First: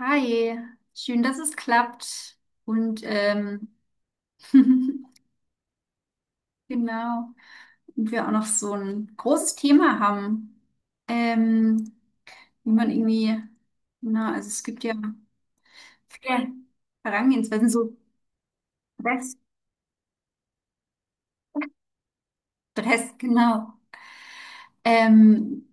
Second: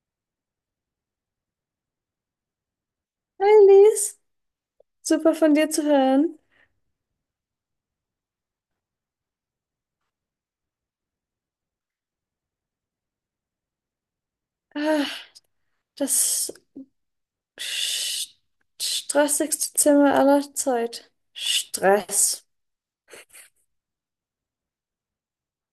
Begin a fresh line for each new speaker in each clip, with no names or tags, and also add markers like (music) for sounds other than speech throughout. Hi, schön, dass es klappt. Und
Hi Lies,
(laughs)
super von dir zu hören.
genau, und wir auch noch so ein großes Thema haben, ähm, wie man irgendwie, na, also es gibt ja
Ah, das
viele Herangehensweisen, so
st-
Stress,
stressigste Zimmer aller Zeit. Stress.
Stress, genau. Ähm,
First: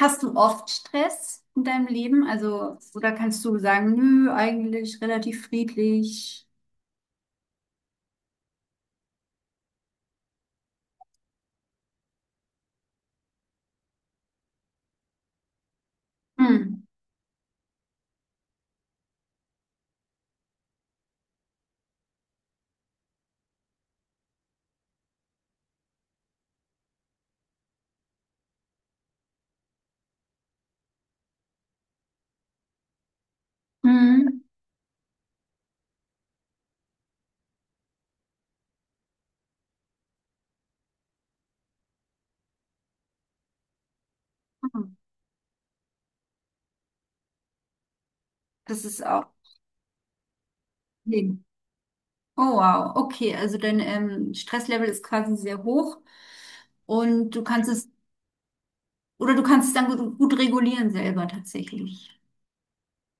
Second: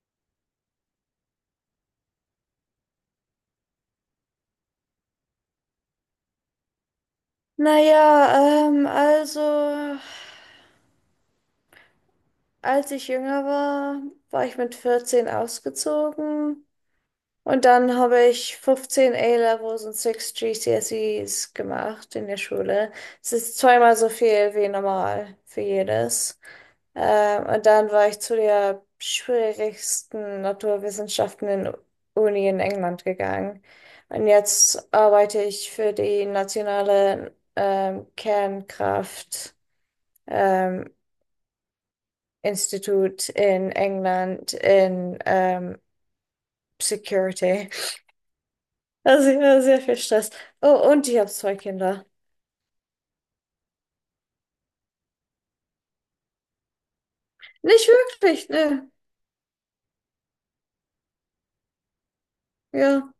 hast du oft Stress in deinem Leben? Also, oder kannst du sagen, nö, eigentlich relativ friedlich?
Naja, also, als ich jünger war, war ich mit 14 ausgezogen.
Hm.
Und dann habe ich 15 A-Levels und 6 GCSEs gemacht in der Schule. Es ist zweimal so viel wie normal für jedes. Und dann war ich zu der schwierigsten Naturwissenschaften in Uni in England gegangen. Und
Mhm.
jetzt arbeite ich für die nationale Kernkraft ähm, Institut in England in Security.
Das ist auch.
Also, ja, sehr viel Stress. Oh, und ich habe
Nee.
zwei Kinder.
Oh wow, okay, also dein Stresslevel ist quasi sehr hoch und du kannst
Nicht
es,
wirklich, ne.
oder du kannst es dann gut, gut regulieren selber tatsächlich.
Ja,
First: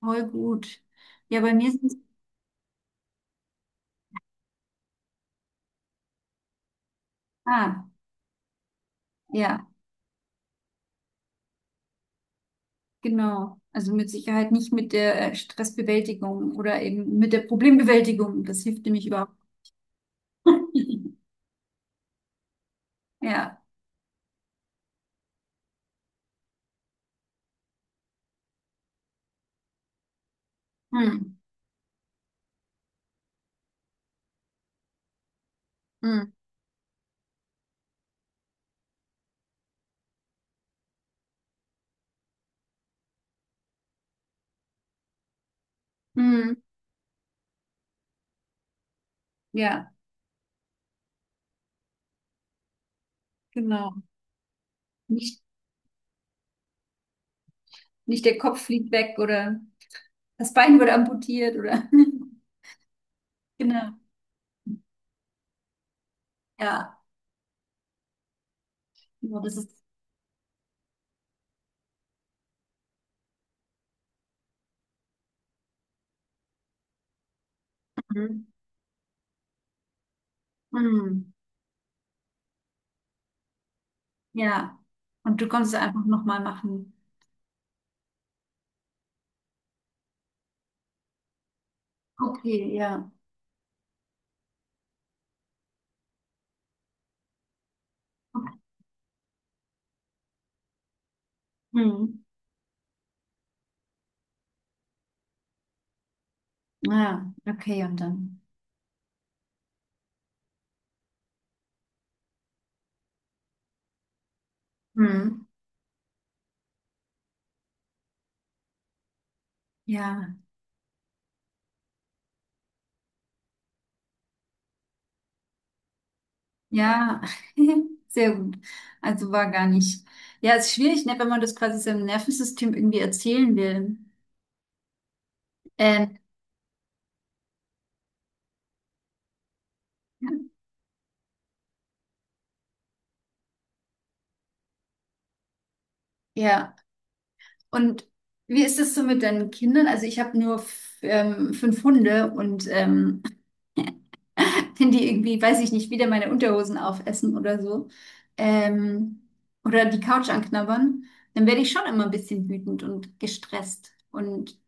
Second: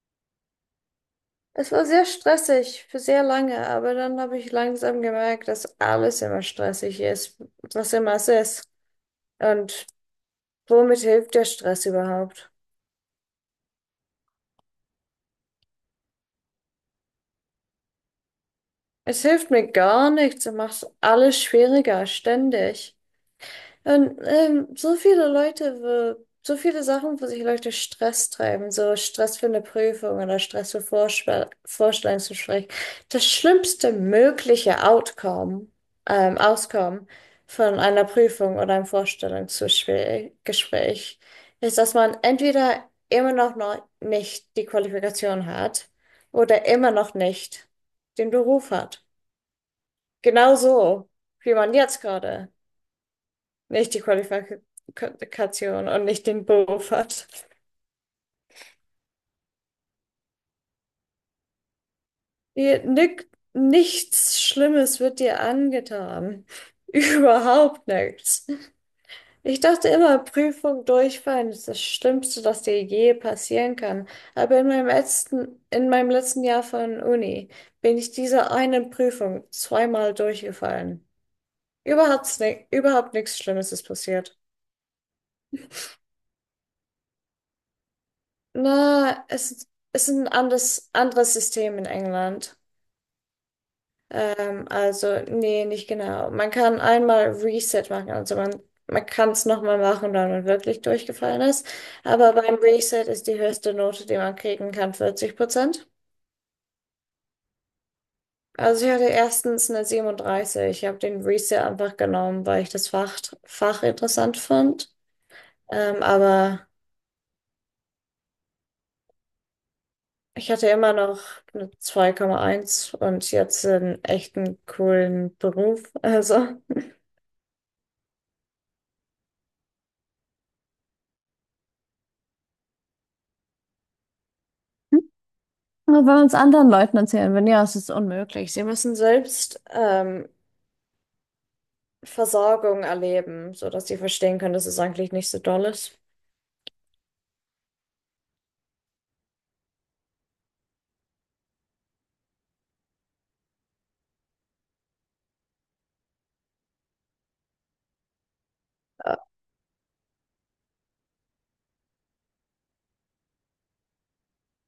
Voll gut. Ja, bei mir
es
ist
war
es,
sehr stressig für sehr lange, aber dann habe ich langsam gemerkt, dass alles immer stressig ist,
ah,
was immer es ist.
ja,
Und womit hilft der Stress überhaupt?
genau. Also mit Sicherheit nicht mit der Stressbewältigung oder eben mit der Problembewältigung. Das hilft nämlich
Es
überhaupt
hilft mir gar nichts, es macht
nicht.
alles schwieriger, ständig.
Ja,
Und so viele Leute, wo, so viele Sachen, wo sich Leute Stress treiben, so Stress für eine Prüfung oder Stress für
hm.
Vorstellungsgespräch. Das schlimmste mögliche Outcome,
Hm.
Auskommen von einer Prüfung oder einem Vorstellungsgespräch Gespräch ist, dass man entweder immer noch, noch nicht die Qualifikation hat
Hm.
oder immer noch nicht den Beruf hat.
Ja,
Genau so, wie man jetzt gerade. Nicht die
genau. Nicht,
Qualifikation und nicht den Beruf hat.
nicht der Kopf fliegt weg oder das Bein wurde amputiert oder,
Nick,
(laughs) genau.
nichts Schlimmes wird dir angetan. (laughs)
Ja,
Überhaupt nichts.
genau, das
Ich
ist.
dachte immer, Prüfung durchfallen ist das Schlimmste, das dir je passieren kann. Aber in meinem letzten Jahr von Uni bin ich
Mhm.
dieser einen Prüfung zweimal durchgefallen.
Mhm.
Überhaupt nichts Schlimmes ist passiert.
Ja. Und du konntest einfach nochmal machen.
Na, es ist ein anderes System in England.
Okay, ja.
Also, nee, nicht genau. Man kann einmal Reset machen, also man kann es nochmal machen, wenn man wirklich durchgefallen ist.
Mhm.
Aber beim Reset ist die höchste Note, die man kriegen kann, 40%.
Ja, okay, und dann.
Also ich hatte erstens eine 37. Ich habe den Reset einfach genommen, weil ich das Fach interessant fand.
Mhm.
Aber
Ja,
ich hatte immer noch eine 2,1 und jetzt einen echten coolen Beruf. Also.
ja, (laughs) sehr gut. Also war gar nicht. Ja, ist schwierig, ne, wenn man das quasi seinem Nervensystem irgendwie erzählen will.
Nur wenn
Ähm,
wir uns anderen Leuten erzählen würden, ja, es ist unmöglich. Sie müssen selbst
ja,
Versorgung erleben, sodass sie verstehen können, dass es eigentlich nicht so doll ist.
Ja. Und wie ist das so mit deinen Kindern? Also ich habe nur fünf Hunde und wenn die irgendwie, weiß ich nicht, wieder meine Unterhosen aufessen oder so,
Äh,
ähm, oder die Couch anknabbern, dann werde ich schon immer ein bisschen wütend und gestresst. Und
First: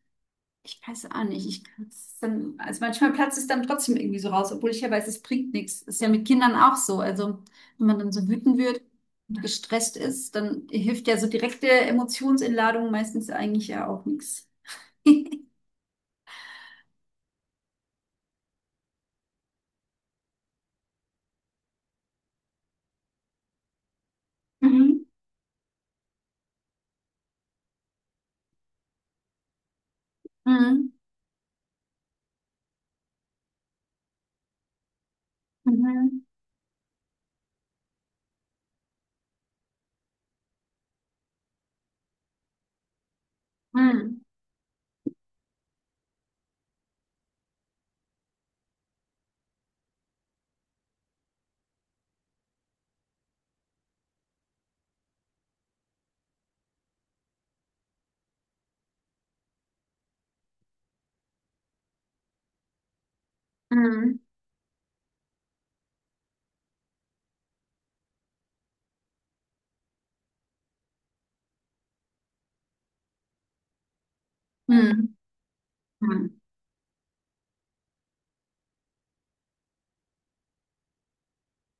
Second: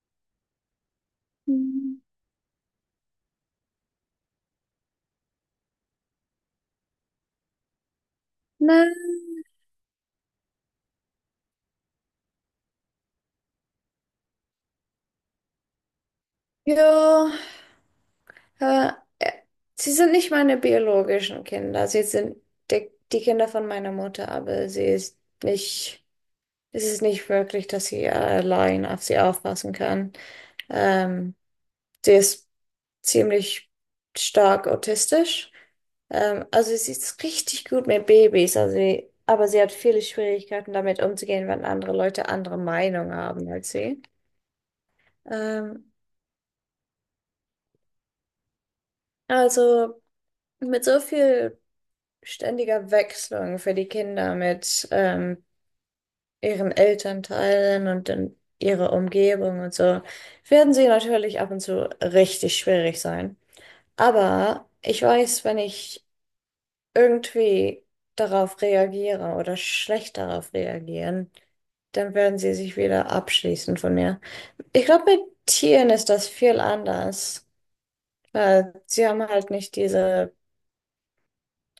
ich weiß auch nicht, ich
Hm.
kann's dann, also manchmal platzt es dann trotzdem irgendwie so raus, obwohl ich ja weiß, es bringt nichts. Ist ja mit Kindern auch so. Also, wenn man dann so wütend
Na,
wird und gestresst ist, dann hilft ja so direkte Emotionsentladung meistens eigentlich ja auch nichts. (laughs)
ja, äh, äh, sie sind nicht meine biologischen Kinder. Sie sind die Kinder von meiner Mutter, aber sie
Mhm.
ist nicht, es ist nicht wirklich, dass sie allein auf sie aufpassen kann.
Mhm.
Ähm, Sie ist ziemlich stark autistisch.
Mhm.
Also sie ist richtig gut mit Babys, also sie, aber sie hat viele Schwierigkeiten damit umzugehen, wenn andere Leute andere Meinung haben als sie.
Mhm.
Ähm, also mit so viel ständiger Wechselung für die Kinder mit ihren Elternteilen und dann ihrer Umgebung und so, werden sie natürlich ab und zu richtig schwierig sein.
Mhm.
Aber ich weiß, wenn ich irgendwie darauf reagiere oder schlecht darauf reagieren, dann werden sie sich wieder abschließen von mir. Ich glaube,
Hm.
mit Tieren ist das
Mhm.
viel anders, weil sie haben halt nicht diese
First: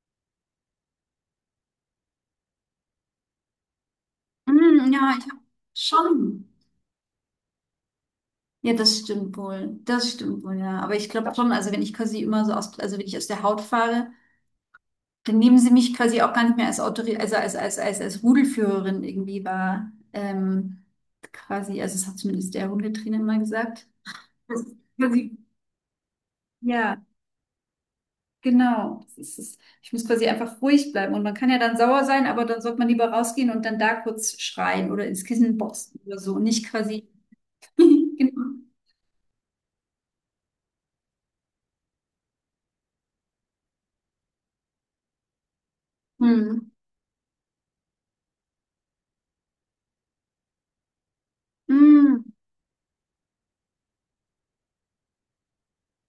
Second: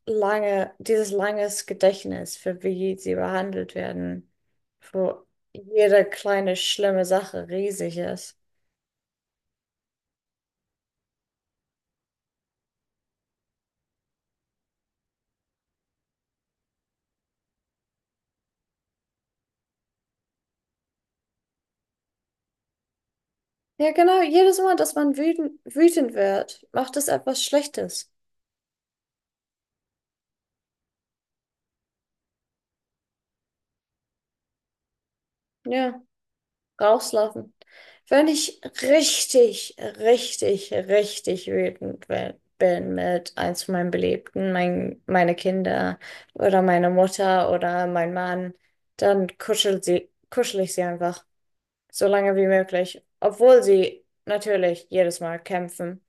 lange, dieses langes Gedächtnis für wie sie behandelt werden,
Hm, ja, ich
wo
habe
jede
schon.
kleine schlimme Sache riesig ist.
Ja, das stimmt wohl. Das stimmt wohl, ja. Aber ich glaube schon, also wenn ich quasi immer so aus, also wenn ich aus der Haut fahre, dann nehmen sie mich quasi auch gar nicht mehr als Autorität, also als Rudelführerin irgendwie war. Quasi, also das hat zumindest der Hundetrainer mal gesagt.
Ja, genau, jedes
Das ist
Mal, dass man
quasi,
wütend, wütend wird, macht
ja,
es etwas Schlechtes.
genau. Das ist, es. Ich muss quasi einfach ruhig bleiben. Und man kann ja dann sauer sein, aber dann sollte man lieber rausgehen und dann da kurz schreien oder ins Kissen boxen
Ja.
oder so. Und nicht quasi.
Rauslaufen.
(laughs)
Wenn
Genau.
ich richtig, richtig, richtig wütend bin mit eins von meinen Beliebten, meine Kinder
Hm.
oder meine Mutter oder mein Mann, dann kuschel sie, kuschel ich sie einfach so
Mm,
lange wie möglich, obwohl sie natürlich jedes Mal kämpfen.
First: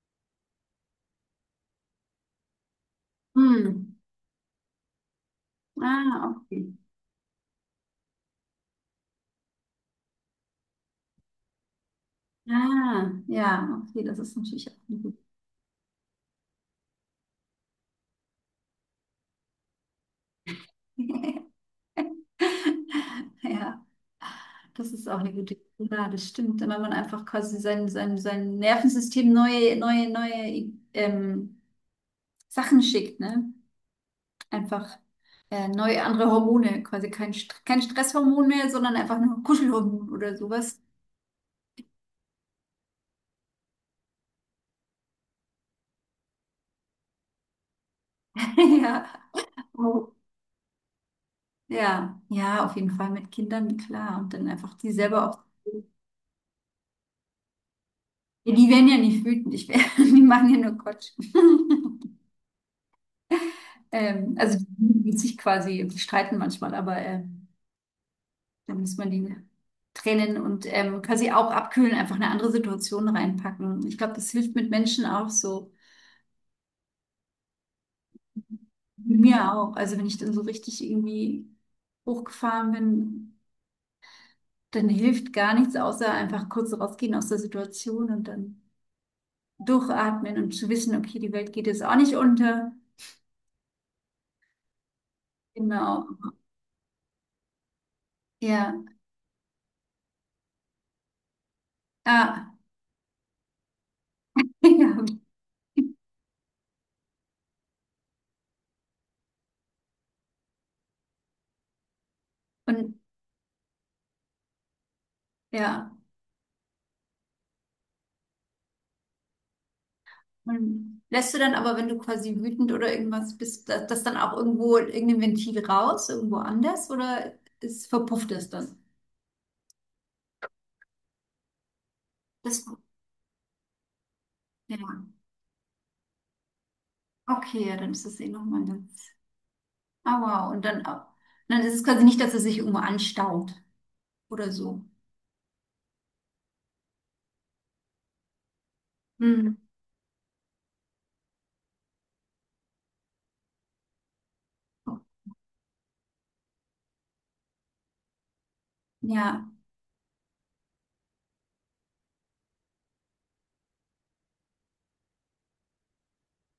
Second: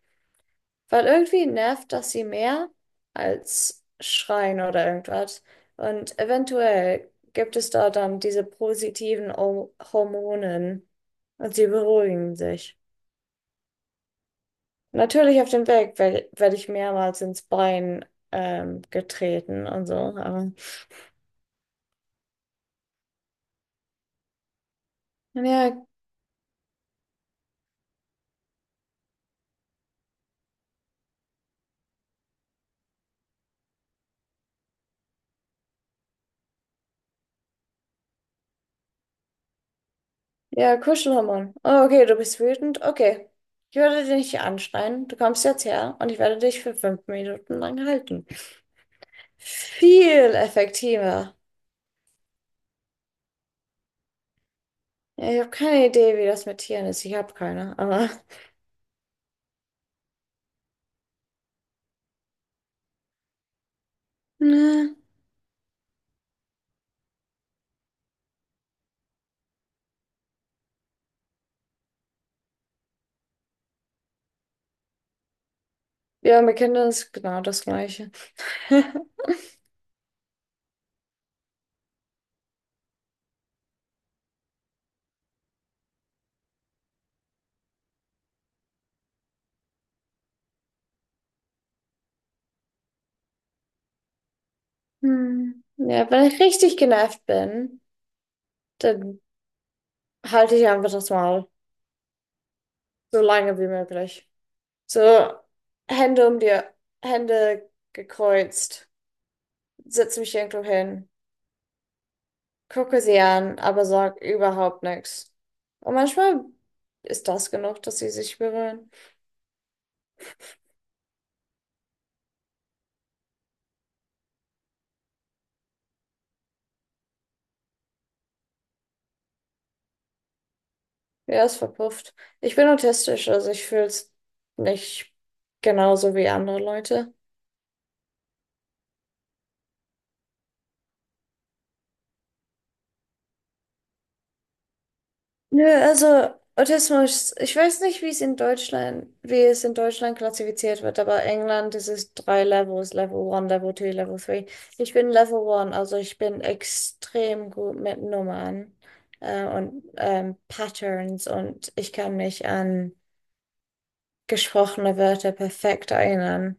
Weil irgendwie nervt das sie mehr als
mm.
Schreien oder irgendwas. Und
Ah, okay.
eventuell gibt es da dann diese positiven Hormonen und sie beruhigen sich.
Ah, ja, okay, das ist natürlich auch eine gute
Natürlich auf dem Weg werde werd werd ich mehrmals ins Bein getreten und so. Aber
(laughs) Ja, das ist auch eine gute
ja,
Ja, das stimmt. Wenn man einfach quasi sein Nervensystem neue Sachen schickt, ne? Einfach neue andere Hormone, quasi kein Stresshormon mehr, sondern einfach nur Kuschelhormon oder
ja,
sowas.
Kuschelhormon. Oh, okay, du bist wütend. Okay. Ich werde dich nicht anschreien. Du kommst jetzt her und ich werde dich für 5 Minuten lang halten.
(laughs) Ja. Oh.
Viel effektiver.
Ja, ja, auf jeden Fall mit Kindern, klar. Und dann einfach die selber
Ja,
auch
ich habe keine Idee, wie das mit Tieren ist. Ich habe keine, aber
Ja, die werden ja nicht wütend, ich wär, (laughs) die machen ja nur Quatsch. (laughs) Also die
ne.
lieben sich quasi, die streiten manchmal, aber da muss man die trennen und quasi auch abkühlen, einfach eine andere Situation reinpacken. Ich glaube, das hilft mit Menschen auch so.
Ja, mit Kindern ist genau das Gleiche.
Mit
(laughs)
Mir auch. Also wenn ich dann so richtig irgendwie hochgefahren bin, dann hilft gar nichts, außer einfach kurz rausgehen aus der Situation und dann durchatmen und zu wissen, okay, die Welt geht jetzt auch nicht unter.
Hm.
Genau.
Ja, wenn ich richtig genervt bin,
Ja.
dann halte ich einfach das Maul.
Ah.
So lange wie möglich.
(laughs) Ja.
So, Hände um die Hände gekreuzt, setze mich irgendwo hin,
Und
gucke sie an, aber sag überhaupt nichts.
ja,
Und manchmal ist das genug, dass sie sich berühren.
und lässt du dann aber, wenn du quasi wütend oder irgendwas bist, das, das dann auch irgendwo irgendein Ventil raus, irgendwo anders oder ist, verpufft es dann?
Ja, ist verpufft. Ich
Das,
bin autistisch, also ich fühle es
ja,
nicht genauso wie andere Leute.
okay, ja, dann ist das eh nochmal ganz. Ah, wow, und dann auch. Dann ist es quasi nicht, dass es sich irgendwo anstaut oder so.
Nö, also Autismus, ich weiß nicht, wie es in Deutschland, wie
Hm.
es in Deutschland klassifiziert wird, aber England, das ist drei Levels, Level 1, Level 2, Level 3. Ich bin Level 1, also ich bin extrem gut mit Nummern
Ja,
und Patterns und ich kann mich an gesprochene Wörter perfekt erinnern.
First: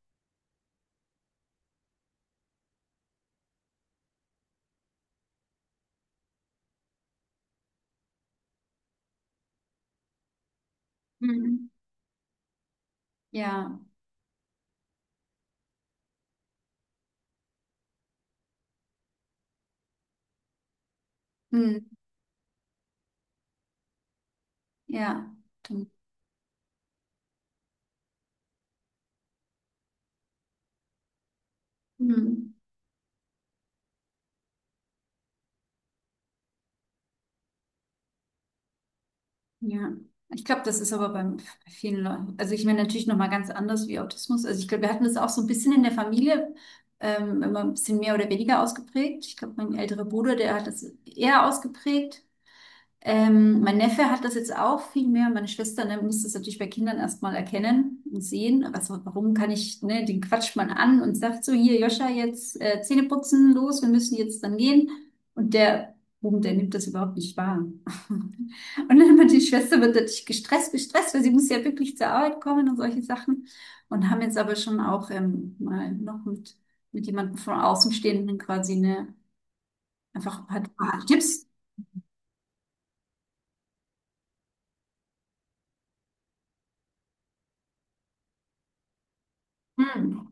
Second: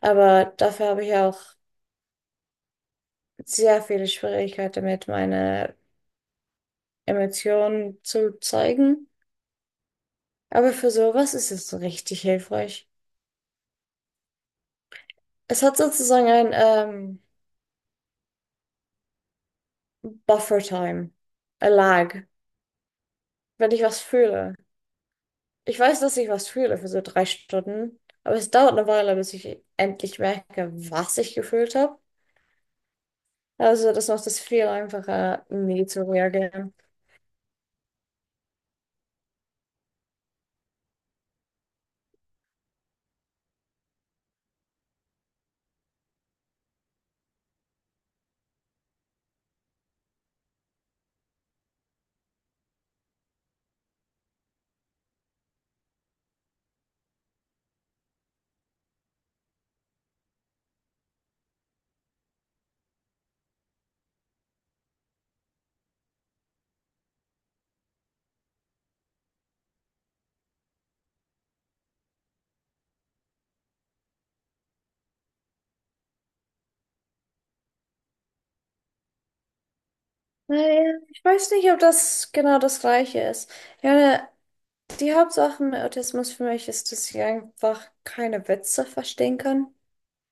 Aber dafür habe ich auch sehr viele Schwierigkeiten damit, meine Emotionen zu zeigen. Aber für sowas ist
hm.
es richtig hilfreich.
Ja,
Es hat sozusagen ein Buffer-Time, a
hm.
lag, wenn ich was fühle.
Ja,
Ich
Dann-
weiß, dass ich was fühle für so 3 Stunden, aber es dauert eine Weile, bis ich endlich merke, was ich gefühlt habe.
hm.
Also das macht es viel einfacher, nie zu reagieren.
Ja, ich glaube, das ist aber beim, bei vielen Leuten, also ich meine natürlich nochmal ganz anders wie Autismus. Also ich glaube, wir hatten das auch so ein bisschen in der Familie, immer ein bisschen mehr oder weniger ausgeprägt. Ich glaube, mein älterer Bruder, der hat das eher ausgeprägt. Mein Neffe hat das jetzt auch viel mehr. Meine Schwester, ne, muss das natürlich bei Kindern erstmal erkennen und sehen. Warum kann ich, ne, den quatscht man an und sagt so, hier, Joscha, jetzt Zähne putzen, los, wir müssen jetzt dann gehen. Und der Buben, der nimmt das überhaupt nicht wahr. (laughs) Und dann wird die Schwester wird natürlich gestresst, gestresst, weil sie muss ja wirklich zur Arbeit kommen und solche Sachen. Und haben jetzt aber schon auch mal noch mit, jemandem von Außenstehenden quasi, ne, einfach ein
Naja,
paar
ich
Tipps.
weiß nicht, ob das genau das Gleiche ist. Ja, die Hauptsache mit Autismus für mich ist, dass ich einfach keine Witze verstehen kann.
Hm.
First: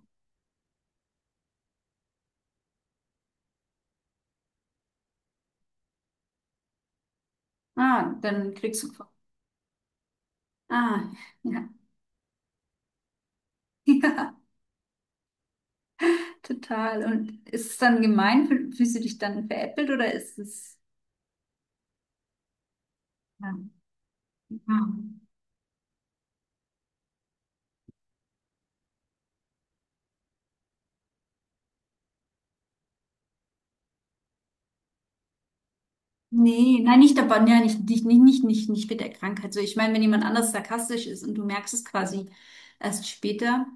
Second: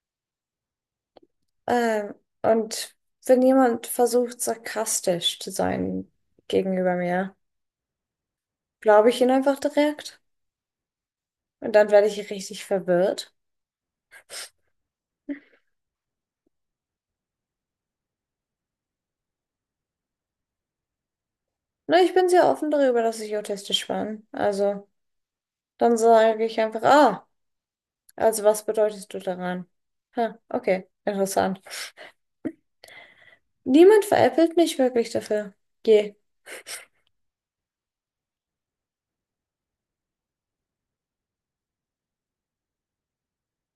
Ähm, und wenn jemand versucht, sarkastisch zu sein gegenüber mir,
Ah, dann kriegst du.
glaube ich ihn einfach direkt.
Ah, ja.
Und dann werde ich richtig verwirrt.
(laughs) Ja, total. Und ist es dann gemein? Fühlst du dich dann veräppelt oder ist es.
Na, ich bin sehr offen darüber, dass ich
Ja.
autistisch bin.
Ah.
Also, dann sage ich einfach, ah, also was bedeutest du daran? Ha, okay, interessant. Niemand veräppelt mich wirklich dafür. Je.
Nee, nein, nicht dabei, ja, nicht, nicht, nicht, nicht, nicht, nicht mit der Krankheit. So, ich meine, wenn jemand anders sarkastisch ist und du merkst es quasi erst später,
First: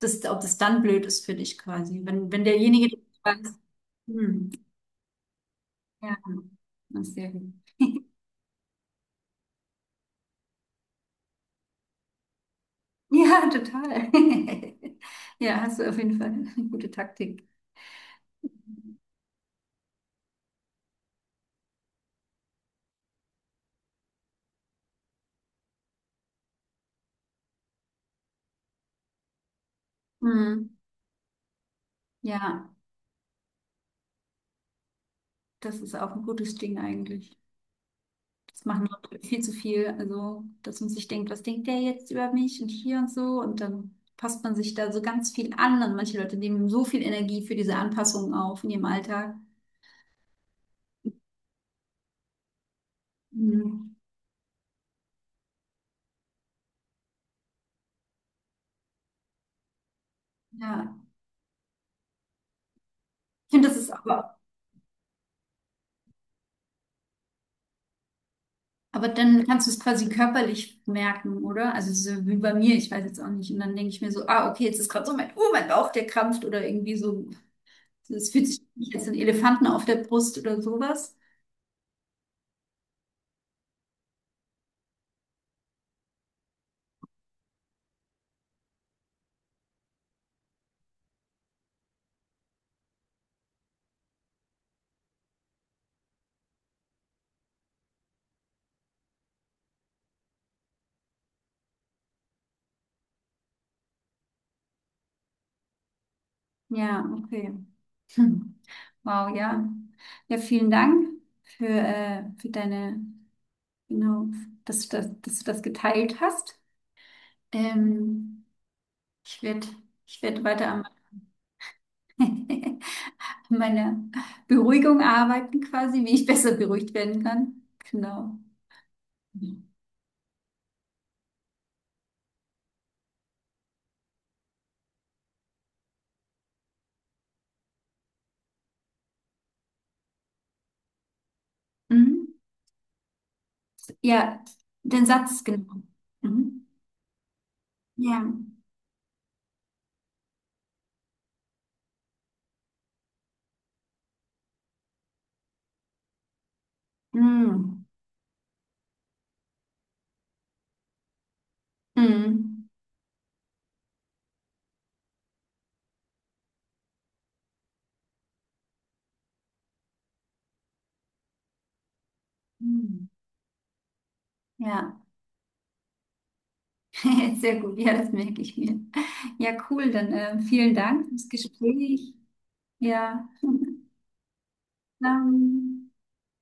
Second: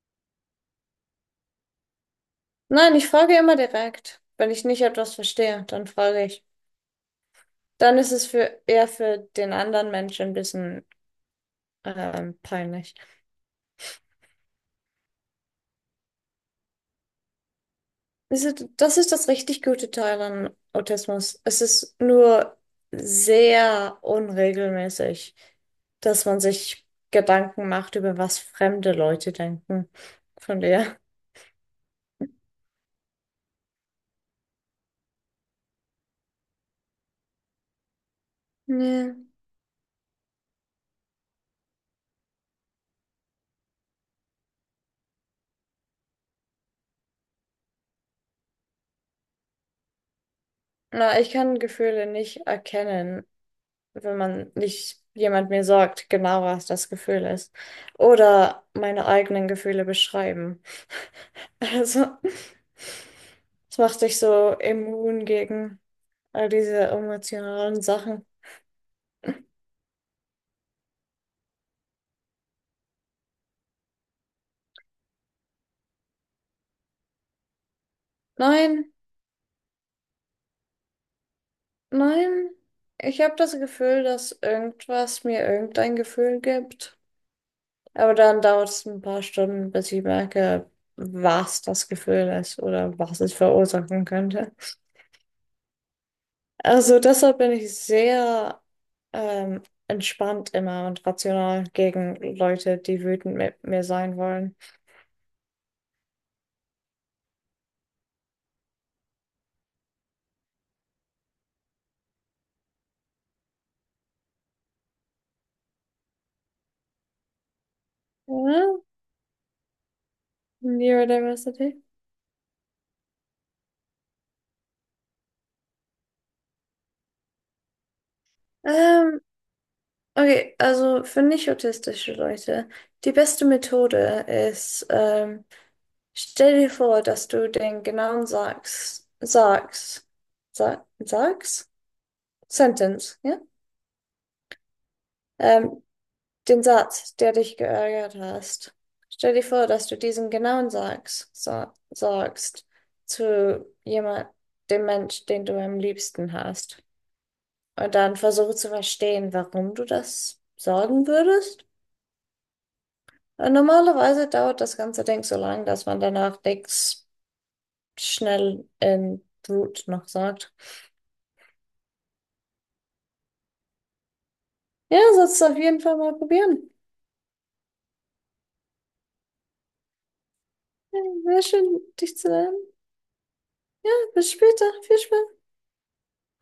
ob das dann blöd ist für dich quasi. Wenn, wenn
Nein,
derjenige
ich frage
sagt,
immer direkt.
hm,
Wenn ich nicht etwas verstehe, dann
ja,
frage ich.
das ist sehr gut.
Dann ist es für eher für den anderen Menschen ein bisschen peinlich.
Ja, total. (laughs) Ja, hast du auf jeden Fall eine gute Taktik.
Das ist das richtig gute Teil an Autismus. Es ist nur sehr unregelmäßig, dass man sich Gedanken macht, über was fremde Leute denken. Von
Mhm.
der.
Ja. Das ist auch ein gutes Ding eigentlich. Das machen
Ja.
Leute viel zu viel. Also, dass man sich denkt, was denkt der jetzt über mich und hier und so. Und dann passt man sich da so ganz viel an. Und manche Leute nehmen so viel Energie für diese Anpassungen auf in ihrem Alltag.
Na, ich kann Gefühle nicht erkennen,
Mhm.
wenn man nicht jemand mir sagt, genau was das Gefühl ist. Oder meine eigenen Gefühle beschreiben.
Ja,
Also,
ich finde, das
es
ist
macht dich so immun gegen all diese emotionalen Sachen.
aber dann kannst du es quasi körperlich merken, oder? Also, so wie bei mir, ich weiß jetzt auch nicht. Und dann denke ich mir so, ah, okay, jetzt ist gerade so mein, oh, mein Bauch, der krampft oder irgendwie so. Es fühlt sich
Nein,
nicht als ein Elefanten auf der Brust oder sowas.
nein. Ich habe das Gefühl, dass irgendwas mir irgendein Gefühl gibt. Aber dann dauert es ein paar Stunden, bis ich merke, was das Gefühl ist oder was es verursachen könnte. Also deshalb bin ich sehr ähm, entspannt immer und rational gegen Leute, die wütend mit mir sein wollen.
Ja, okay. Hm. Wow, ja. Ja, vielen Dank für deine, genau, dass du das geteilt hast. Ähm,
Ja,
ich werde ich werd weiter an
Neurodiversity.
(laughs) an meiner Beruhigung arbeiten, quasi, wie ich besser beruhigt werden kann. Genau.
Ähm, okay, also für nicht autistische Leute, die beste Methode ist, stell dir vor, dass du den genauen Sa- Sags,
Mhm.
Sentence, ja?
Ja, den Satz, genau.
Ähm, Den
Mhm.
Satz, der dich geärgert
Ja.
hast. Stell dir vor, dass du diesen genauen sagst zu jemand, dem Mensch, den du am liebsten hast.
Mhm.
Und dann versuche zu verstehen, warum du das sagen würdest.
Mhm.
Normalerweise dauert das ganze Ding so lang, dass man danach nichts schnell in Brut noch sagt.
Mhm. Ja,
Ja, sollst du auf jeden Fall mal probieren.
(laughs) sehr gut. Ja, das merke ich mir. Ja, cool. Dann vielen
Ja,
Dank fürs
sehr schön,
Gespräch.
dich zu lernen.
Ja,
Ja, bis später. Viel Spaß.
dann